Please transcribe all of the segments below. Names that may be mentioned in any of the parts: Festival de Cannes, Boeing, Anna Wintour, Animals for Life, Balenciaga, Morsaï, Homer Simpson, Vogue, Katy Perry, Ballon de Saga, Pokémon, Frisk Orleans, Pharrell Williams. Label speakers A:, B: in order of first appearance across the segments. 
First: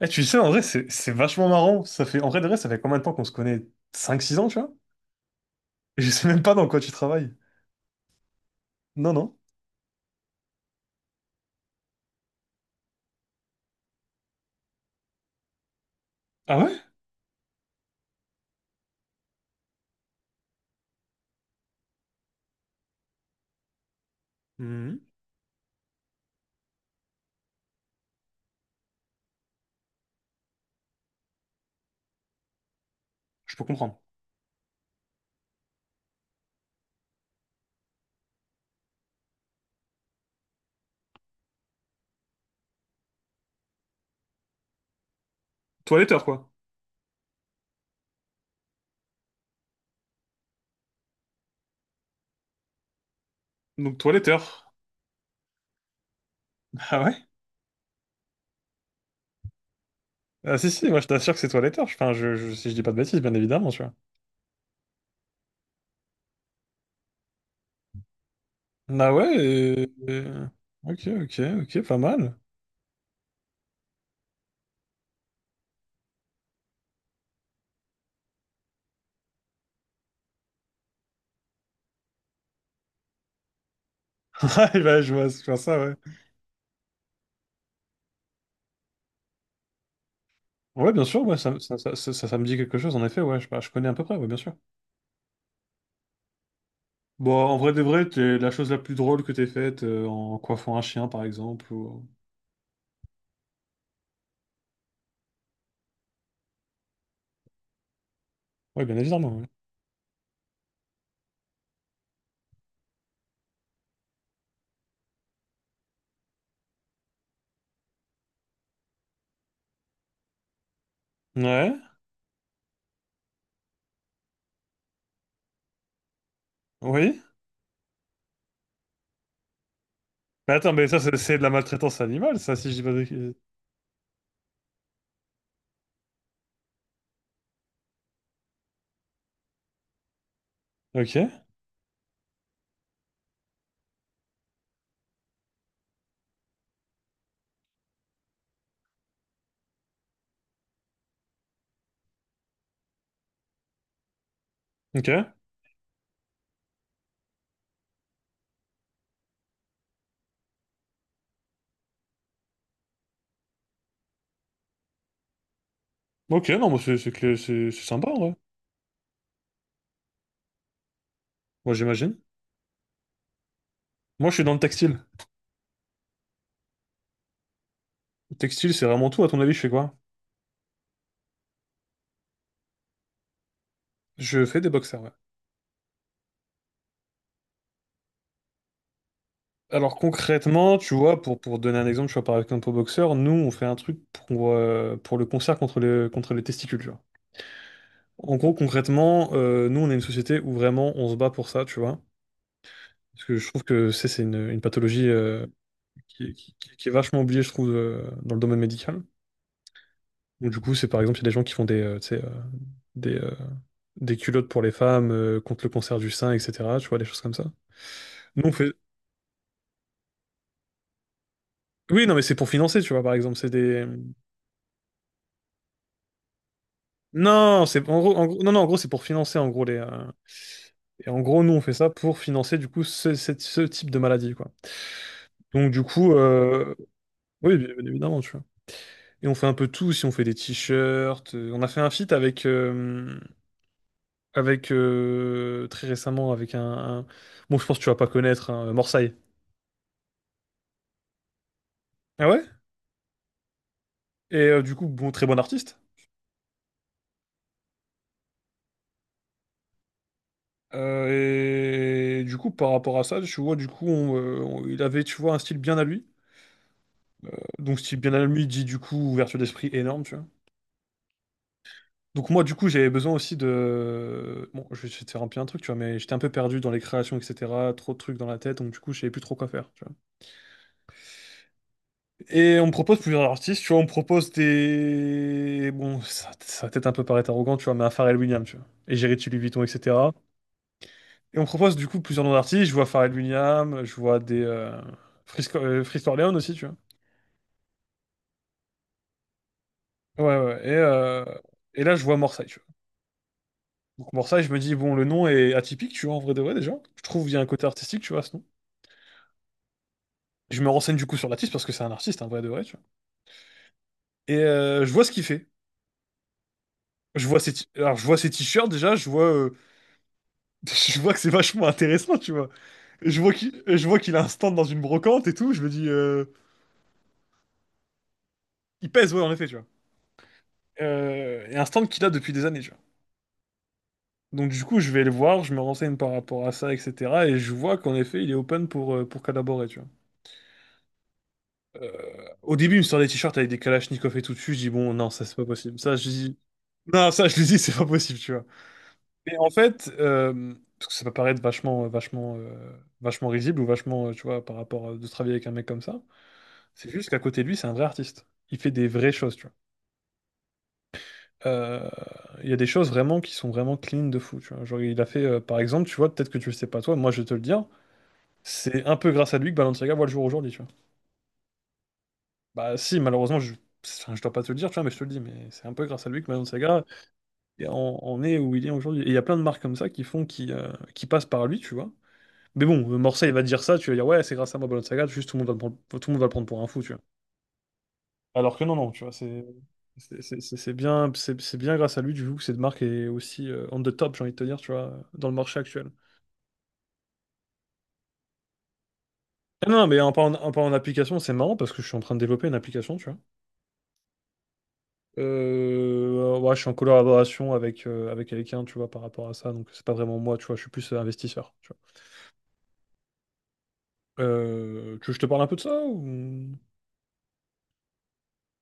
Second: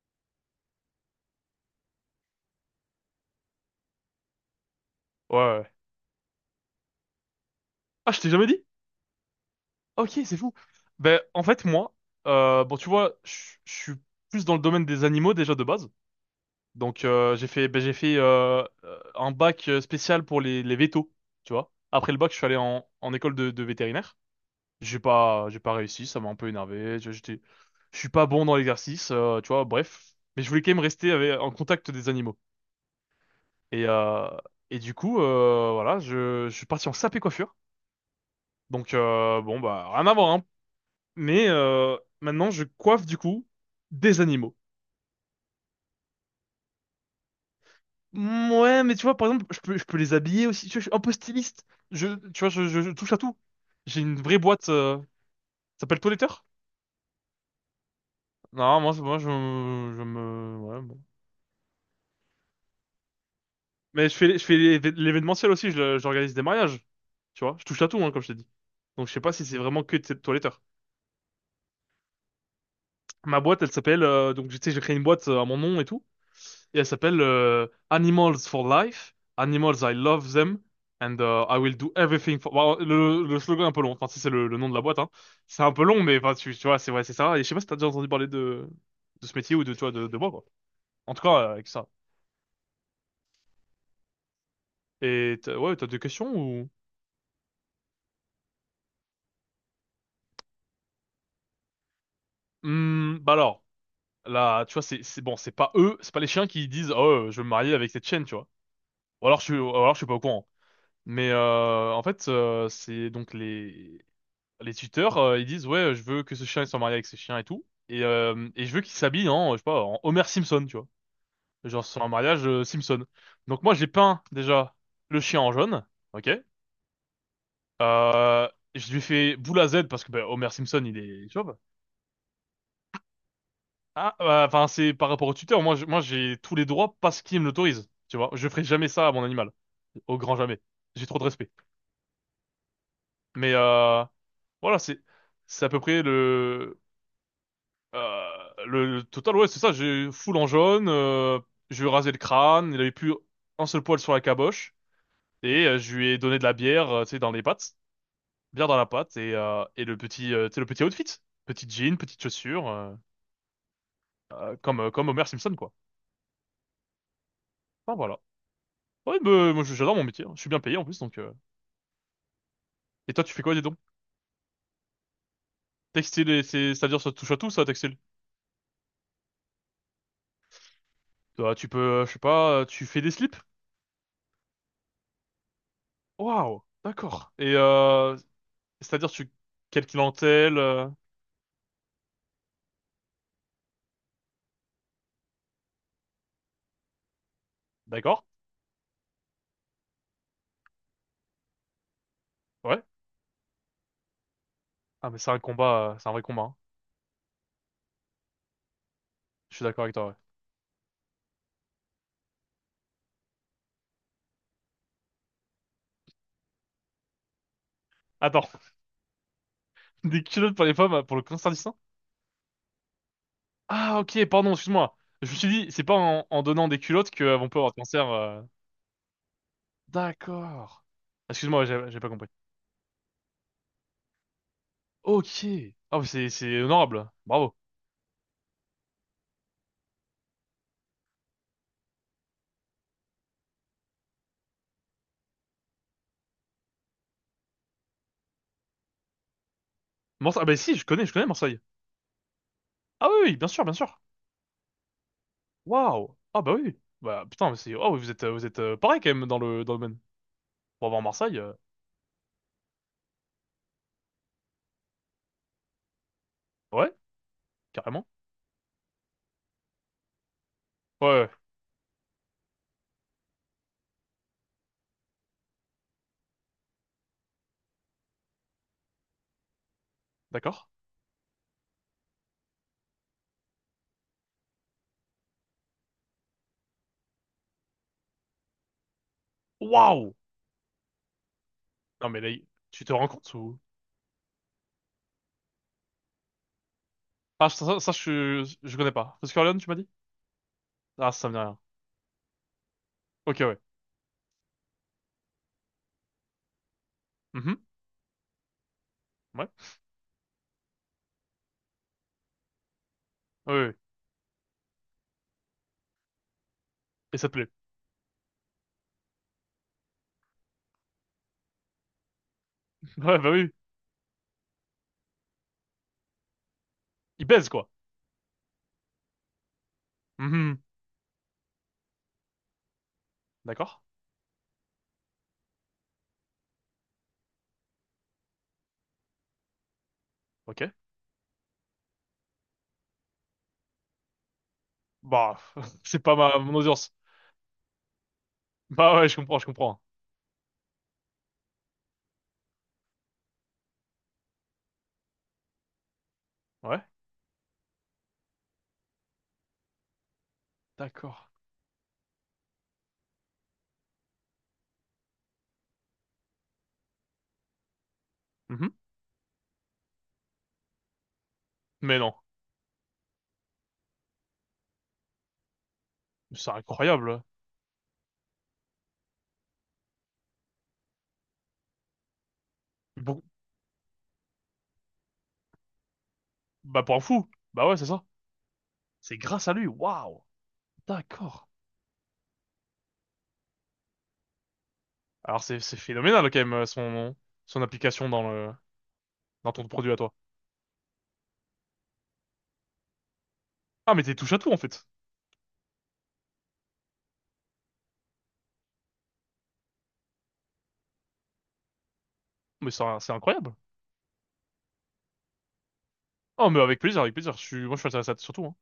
A: Eh, tu sais, en vrai, c'est vachement marrant. Ça fait, en vrai, de vrai, ça fait combien de temps qu'on se connaît? 5 6 ans, tu vois?
B: Ouais, ouais.
A: Et je sais même pas dans quoi tu travailles.
B: Ah, je t'ai jamais dit?
A: Non, non.
B: Ok, c'est fou. Ben, en fait, moi, bon, tu vois, je suis plus dans le domaine des animaux déjà de base.
A: Ah ouais?
B: Donc, j'ai fait, ben, j'ai fait un bac spécial pour les vétos, tu vois. Après le bac, je suis allé en école de vétérinaire.
A: Mhm.
B: J'ai pas réussi, ça m'a un peu énervé. J'étais, je suis pas bon dans l'exercice, tu vois, bref. Mais je voulais quand même rester en contact des animaux.
A: Je peux
B: Et,
A: comprendre.
B: euh, et du coup, voilà, je suis parti en sapé coiffure. Donc, bon, bah, rien à voir, hein. Mais maintenant, je coiffe du coup des animaux.
A: Toiletteur, quoi.
B: Mm, ouais, mais tu vois, par exemple, je peux les habiller aussi. Tu vois, je suis un peu styliste. Je, tu vois, je touche à tout.
A: Donc,
B: J'ai une vraie boîte.
A: toiletteur.
B: Ça s'appelle Toiletteur?
A: Ah ouais?
B: Non, moi, moi, je
A: Ah
B: me,
A: si,
B: ouais,
A: si,
B: bon.
A: moi, je t'assure que c'est toiletteur. Enfin, si je dis pas de bêtises, bien évidemment, tu vois.
B: Mais je fais l'événementiel aussi. J'organise des mariages. Tu vois, je touche à tout, hein, comme je t'ai dit. Donc, je
A: Ah
B: sais pas
A: ouais?
B: si c'est vraiment que de Toiletteur.
A: Ok, ok, ok, pas mal.
B: Ma boîte, elle s'appelle. Donc, tu sais, j'ai créé une boîte à mon nom et tout. Et elle s'appelle Animals for Life. Animals, I love them. And I will do everything for... Bon, le slogan est un peu long. Enfin, si c'est le nom
A: Ah,
B: de
A: eh
B: la boîte,
A: ben,
B: hein.
A: je vois
B: C'est un
A: ça,
B: peu
A: ouais.
B: long, mais enfin, tu vois, c'est ouais, c'est ça. Et je sais pas si t'as déjà entendu parler de ce métier ou de, tu vois, de moi, quoi.
A: Ouais, bien
B: En tout
A: sûr,
B: cas,
A: ouais,
B: avec ça.
A: ça me dit quelque chose, en effet, ouais. Je, bah, je connais à peu près, ouais, bien sûr.
B: Et ouais, t'as des questions ou...
A: Bon, en vrai de vrai, t'es la chose la plus drôle que t'aies faite en coiffant un chien, par exemple, ou...
B: Hmm, bah alors, là, tu vois, bon, c'est pas eux, c'est pas les chiens qui disent, oh, je veux me marier avec cette chienne, tu vois.
A: Ouais, bien
B: Ou alors,
A: évidemment.
B: ou alors, je suis pas au courant. Mais en fait, c'est donc les tuteurs, ils disent ouais, je veux que ce chien il soit marié avec ce chien et tout, et je veux qu'il s'habille en, je sais pas, en Homer Simpson, tu vois,
A: Ouais.
B: genre sur un mariage Simpson. Donc moi j'ai peint déjà le chien en jaune, ok.
A: Ouais, oui.
B: Euh, je lui ai fait boule à Z parce que bah, Homer
A: Mais attends,
B: Simpson
A: mais
B: il
A: ça, c'est
B: est
A: c'est de la
B: chauve.
A: maltraitance animale, ça, si je dis pas de...
B: Ah, bah, enfin c'est par rapport au tuteur. Moi j'ai tous les droits parce qu'il me l'autorise, tu vois. Je ferai jamais ça à mon animal, au grand jamais. J'ai
A: Ok,
B: trop de respect. Mais voilà, c'est à peu près Euh, le total, ouais, c'est ça, j'ai full en jaune, je lui ai rasé le crâne, il avait plus un seul poil sur la caboche,
A: ok.
B: et je lui ai donné de la bière, tu sais, dans les pattes, bière dans la patte, et le petit, tu sais, le petit outfit, petit jean, petite chaussure, comme, comme Homer Simpson, quoi.
A: Ok, non, mais c'est
B: Enfin,
A: sympa, en
B: voilà.
A: vrai.
B: Ouais, bah, moi, j'adore mon métier, hein. Je suis bien payé en plus, donc...
A: Moi, j'imagine.
B: Et toi, tu fais quoi, dis donc?
A: Moi, je suis dans le textile.
B: Textile, et c'est-à-dire ça touche à tout, ça, textile?
A: Le textile, c'est vraiment tout. À ton avis, je fais quoi?
B: Toi, tu peux, je sais pas, tu fais des slips?
A: Je fais des boxers, ouais.
B: Waouh, d'accord. Et, c'est-à-dire tu... Quelle
A: Alors,
B: clientèle?
A: concrètement, tu vois, pour donner un exemple, tu vois, par exemple, aux boxeur, nous, on fait un truc pour le concert contre les testicules, tu vois.
B: D'accord.
A: En gros, concrètement, nous, on est une société où vraiment on se bat pour ça, tu vois.
B: Ouais.
A: Parce que je trouve que c'est une pathologie
B: Ah, mais c'est un combat, c'est un vrai
A: qui,
B: combat, hein.
A: qui est vachement oubliée, je trouve, dans le domaine médical.
B: Je suis d'accord avec toi, ouais.
A: Donc, du coup, c'est par exemple, il y a des gens qui font des, tu sais, des, euh, des culottes pour les femmes contre le cancer du sein, etc. Tu vois, des choses comme ça. Nous,
B: Attends,
A: on fait...
B: des culottes pour les femmes, pour le cancer du sein?
A: Oui, non, mais c'est pour financer, tu vois, par exemple. C'est des.
B: Ah, ok, pardon, excuse-moi. Je me suis dit, c'est pas en donnant des culottes que, on peut
A: Non,
B: avoir le
A: c'est
B: cancer.
A: en
B: euh.
A: gros- non, non, en gros, c'est pour financer, en gros, les,
B: D'accord.
A: et en gros, nous, on
B: Excuse-moi, ouais,
A: fait ça
B: j'ai pas
A: pour
B: compris.
A: financer, du coup, ce type de maladie, quoi.
B: Ok.
A: Donc, du
B: Ah, mais
A: coup,
B: c'est honorable. Bravo.
A: oui, bien évidemment, tu vois. Et on fait un peu tout, si on fait des t-shirts, on a fait un feat avec, très récemment avec un- bon, je pense que tu vas pas connaître, hein, Morsaï.
B: Ah, bah si, je connais Marseille.
A: Ah ouais?
B: Ah oui, oui, bien sûr, bien sûr.
A: Et du coup, bon, très bon artiste.
B: Waouh. Ah bah oui. Bah putain, mais c'est. Oh, oui, vous êtes pareil quand même dans le domaine. Pour avoir Marseille,
A: Euh, et du coup, par rapport à ça, tu vois, du coup, il avait, tu vois, un style bien à lui.
B: ouais,
A: Donc, style
B: carrément.
A: bien à lui dit du coup ouverture d'esprit énorme, tu vois.
B: Ouais, ouais,
A: Donc moi, du coup, j'avais besoin aussi de... Bon, je vais te faire un peu un truc, tu vois, mais j'étais un peu perdu dans les créations, etc. Trop de trucs dans la tête, donc du coup, je savais plus trop quoi faire, tu vois.
B: d'accord.
A: Et on me propose plusieurs artistes, tu vois, on me propose des... Bon, ça va peut-être un peu paraître arrogant, tu vois, mais un Pharrell Williams, tu vois. Et j'ai Louis Vuitton, etc.
B: Waouh.
A: Et on me propose du coup
B: Non mais
A: plusieurs
B: là,
A: noms d'artistes, je
B: tu
A: vois
B: te rends
A: Pharrell
B: compte ou?
A: Williams, je vois des... Frisco- Frisk Orleans aussi, tu vois.
B: Ah, je, je connais pas. Parce Corleone, tu m'as dit?
A: Ouais, ouais,
B: Ah, ça me dit rien.
A: et là, je vois Morsay, tu vois.
B: Ok, ouais.
A: Donc Morsay, je me dis, bon, le nom est atypique, tu vois, en vrai de vrai, déjà. Je trouve qu'il y a un
B: Mhm.
A: côté artistique, tu vois, à ce nom.
B: Ouais.
A: Je me renseigne du coup sur l'artiste, parce que c'est un artiste, en vrai de vrai, tu vois.
B: Oui, oui, oui.
A: Et je vois ce qu'il fait.
B: Et
A: Je
B: ça te
A: vois
B: plaît.
A: ses t- Alors, je vois ses t-shirts, déjà, je vois... je vois que c'est vachement intéressant, tu vois. Et
B: Ouais,
A: je
B: bah
A: vois
B: oui.
A: qu'il a un stand dans une brocante et tout. Je me dis,
B: Il baise, quoi.
A: il pèse, ouais, en effet, tu vois.
B: Mhm.
A: Et un stand qu'il a depuis des années, tu vois.
B: D'accord.
A: Donc du coup, je vais le voir, je me renseigne par rapport à ça, etc. Et je vois qu'en effet, il est open pour collaborer, tu vois.
B: Ok.
A: Au début, il me sort des t-shirts avec des Kalachnikov et tout dessus. Je dis, bon, non, ça, c'est
B: Bah,
A: pas possible. Ça,
B: c'est
A: je
B: pas
A: dis,
B: mon audience.
A: non, ça, je lui dis, c'est pas possible, tu vois.
B: Bah ouais,
A: Et
B: je
A: en
B: comprends.
A: fait, parce que ça peut paraître vachement, vachement risible ou vachement, tu vois, par rapport à de travailler avec un mec comme ça.
B: Ouais.
A: C'est juste qu'à côté de lui, c'est un vrai artiste. Il fait des vraies choses, tu vois.
B: D'accord.
A: Euh, Il y a des choses vraiment qui sont vraiment clean de fou. Tu vois. Genre, il a fait, par exemple, tu vois, peut-être que tu le sais pas toi, moi je vais te le dire,
B: Mhm.
A: c'est un peu grâce à lui que Balenciaga voit le jour aujourd'hui. Tu vois.
B: Mais non.
A: Bah, si, malheureusement, je, enfin, je dois pas te le dire, tu vois, mais je te le dis, mais c'est un peu grâce à lui que
B: C'est
A: Balenciaga
B: incroyable.
A: en est où il est aujourd'hui. Et il y a plein de marques comme ça qui font, qui passent par lui, tu vois. Mais bon,
B: Bon,
A: Morcel, il va te dire ça, tu vas dire, ouais, c'est grâce à moi, Balenciaga, juste tout le monde va le prendre, tout le monde va le prendre pour un fou,
B: bah,
A: tu
B: pour un
A: vois.
B: fou. Bah ouais, c'est ça.
A: Alors que non, non, tu vois,
B: C'est grâce à lui. Waouh.
A: c'est bien, c'est
B: D'accord.
A: c'est bien grâce à lui du coup que cette marque est aussi on the top, j'ai envie de te dire, tu vois, dans le
B: Alors,
A: marché
B: c'est
A: actuel.
B: phénoménal, quand même, son application dans dans ton
A: Ah non,
B: produit à
A: mais
B: toi.
A: en parlant d'application, c'est marrant parce que je suis en train de développer une application, tu vois.
B: Ah, mais t'es touche à tout, en fait.
A: Ouais, je suis en collaboration avec, avec quelqu'un, tu vois, par rapport à ça, donc c'est pas vraiment moi, tu vois, je suis plus investisseur, tu
B: Mais c'est incroyable.
A: vois. Tu veux que je te parle un peu de ça
B: Oh,
A: ou...
B: mais avec plaisir, avec plaisir. Moi, je suis intéressé à surtout, hein.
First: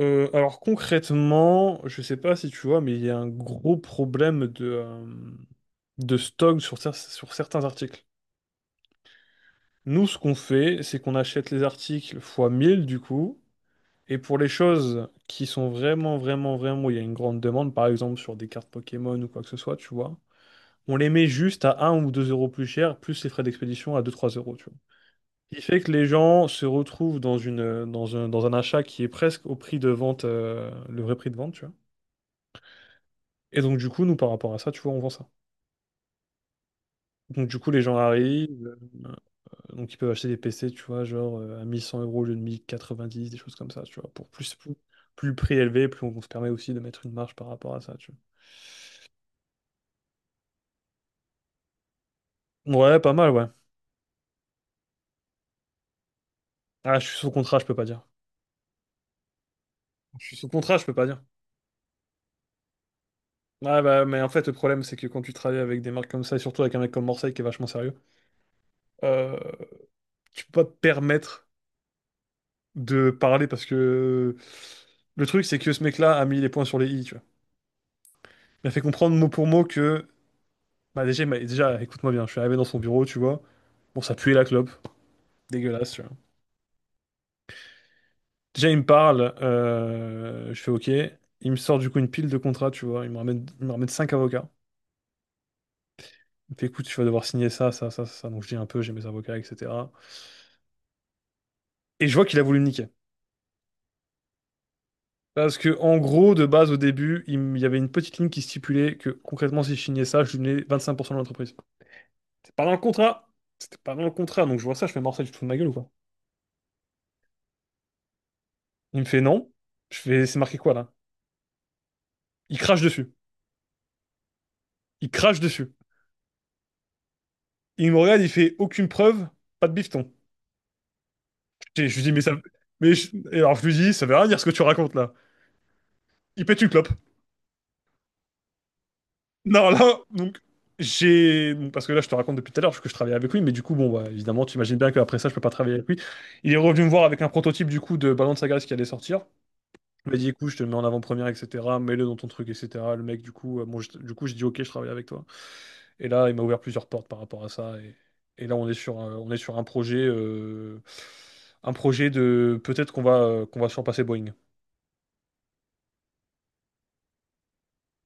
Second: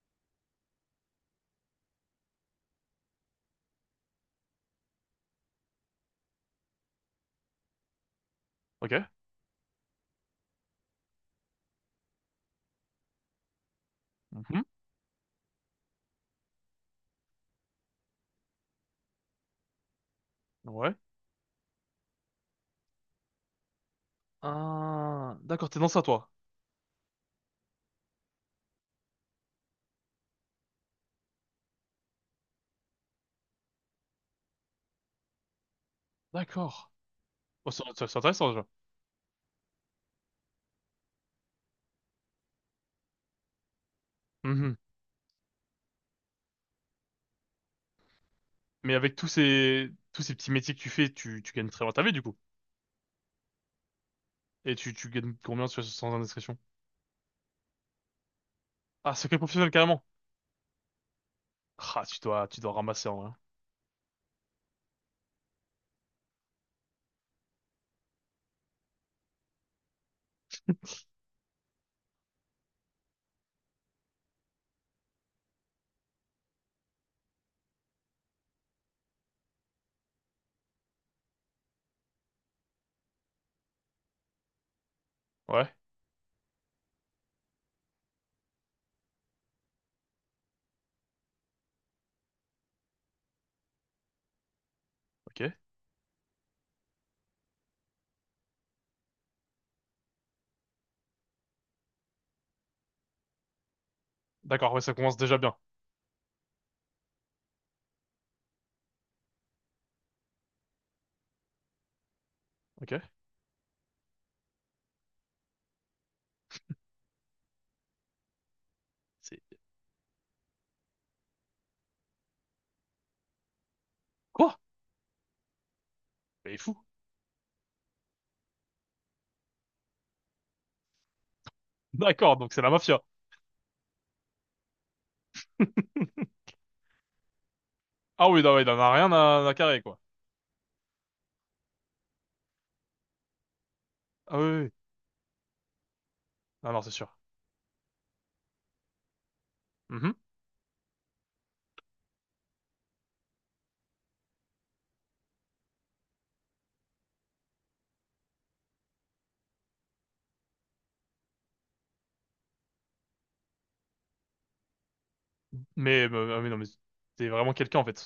A: Alors concrètement, je sais pas si tu vois, mais il y a un gros problème de stock sur, sur certains articles.
B: Ok.
A: Nous, ce qu'on fait, c'est qu'on achète les articles fois 1000 du coup. Et pour les
B: Mhm.
A: choses qui sont vraiment, il y a une grande demande, par exemple sur des cartes Pokémon ou quoi que ce soit, tu vois,
B: Ouais.
A: on les met juste à un ou 2 euros plus cher, plus les frais d'expédition à deux trois euros, tu vois.
B: Ah,
A: Ce qui
B: d'accord,
A: fait
B: t'es dans
A: que
B: ça,
A: les
B: toi.
A: gens se retrouvent dans une, dans un achat qui est presque au prix de vente, le vrai prix de vente, tu vois. Et donc, du coup, nous, par rapport à ça, tu vois, on vend ça.
B: D'accord.
A: Donc, du coup,
B: Oh,
A: les gens
B: c'est intéressant,
A: arrivent,
B: déjà.
A: euh, donc, ils peuvent acheter des PC, tu vois, genre à 1100 euros au lieu de 1090, des choses comme ça, tu vois.
B: Mhm.
A: Plus le prix est élevé, on se permet aussi de mettre une marge par rapport à ça, tu
B: Mais avec tous ces petits métiers que tu fais, tu gagnes très bien ta vie, du coup.
A: vois. Ouais, pas mal, ouais.
B: Et tu gagnes combien sans indiscrétion?
A: Ah, je suis sous contrat, je peux pas dire.
B: Ah, secret professionnel, carrément.
A: Je suis sous contrat, je peux pas dire.
B: Ah, tu dois ramasser, en vrai.
A: Ouais, bah, mais en fait, le problème, c'est que quand tu travailles avec des marques comme ça, et surtout avec un mec comme Morseille qui est vachement sérieux, euh, tu peux pas te permettre de parler parce que le truc, c'est que ce mec-là a mis les points sur les i, tu vois. Il m'a fait comprendre mot pour mot que, bah, déjà, écoute-moi bien, je suis arrivé dans son bureau, tu vois. Bon, ça puait la clope.
B: Ouais.
A: Dégueulasse, tu vois. Déjà, il me parle, je fais OK. Il me sort du coup une pile de contrats, tu vois. Il me ramène 5 avocats.
B: Ok.
A: Il me fait, écoute, tu vas devoir signer ça, ça, ça, ça. Donc je dis un peu, j'ai mes avocats, etc. Et je vois qu'il a voulu me niquer.
B: D'accord, ouais, ça commence déjà bien.
A: Parce que, en gros, de base, au début, il y avait une petite ligne qui stipulait que concrètement, si je signais ça, je lui donnais 25% de l'entreprise. C'est pas dans le
B: Ok.
A: contrat. C'était pas dans le contrat. Donc je vois ça, je fais morceau, tu te fous de ma gueule ou quoi? Il me fait
B: C'est,
A: non. Je fais, c'est marqué quoi là? Il crache dessus.
B: quoi?
A: Il crache dessus.
B: Mais il est fou.
A: Il me regarde, il fait aucune preuve, pas de bifton. Et je lui dis, mais ça.
B: D'accord, donc c'est la mafia.
A: Alors je lui dis, ça veut rien dire ce que tu racontes là. Il pète une clope.
B: Ah oui, non, ouais, il en a rien à, à
A: Non,
B: carrer, quoi.
A: là, donc, j'ai. Parce que là, je te raconte depuis tout à l'heure que je travaillais avec lui, mais du coup, bon, bah,
B: Ah
A: évidemment,
B: oui,
A: tu
B: oui, oui.
A: imagines bien qu'après ça, je peux pas travailler avec lui. Il est
B: Ah non,
A: revenu
B: c'est
A: me voir
B: sûr.
A: avec un prototype du coup de Ballon de Saga qui allait sortir. Il
B: Mhm.
A: m'a dit, écoute, je te le mets en avant-première, etc. Mets-le dans ton truc, etc. Le mec, du coup, bon, du coup, j'ai dit, ok, je travaille avec toi. Et là, il m'a ouvert plusieurs portes par rapport à ça. Et là, on est on est sur un projet, un projet de peut-être qu'on va surpasser Boeing.
B: Mais non, mais t'es vraiment quelqu'un en fait.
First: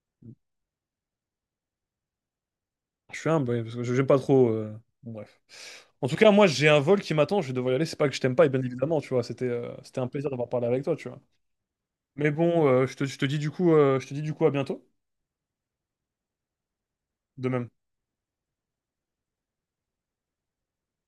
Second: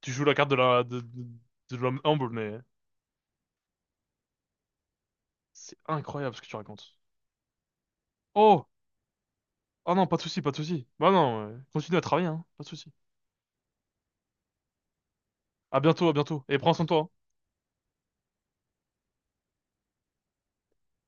B: Tu joues la carte de la de l'homme humble, mais
A: Ah, je suis humble, oui, parce que je n'aime pas trop, bon, bref.
B: c'est
A: En tout cas,
B: incroyable ce que
A: moi,
B: tu
A: j'ai un
B: racontes.
A: vol qui m'attend, je vais devoir y aller. C'est pas que je t'aime pas, et bien
B: Oh!
A: évidemment, tu vois. C'était
B: Ah
A: c'était
B: non,
A: un
B: pas de
A: plaisir
B: souci,
A: d'avoir
B: pas de
A: parlé avec
B: souci.
A: toi, tu
B: Bah
A: vois.
B: non, continue à travailler,
A: Mais
B: hein, pas
A: bon,
B: de souci.
A: je te dis du coup, à bientôt.
B: À bientôt, à bientôt. Et prends soin de toi, hein.
A: De même.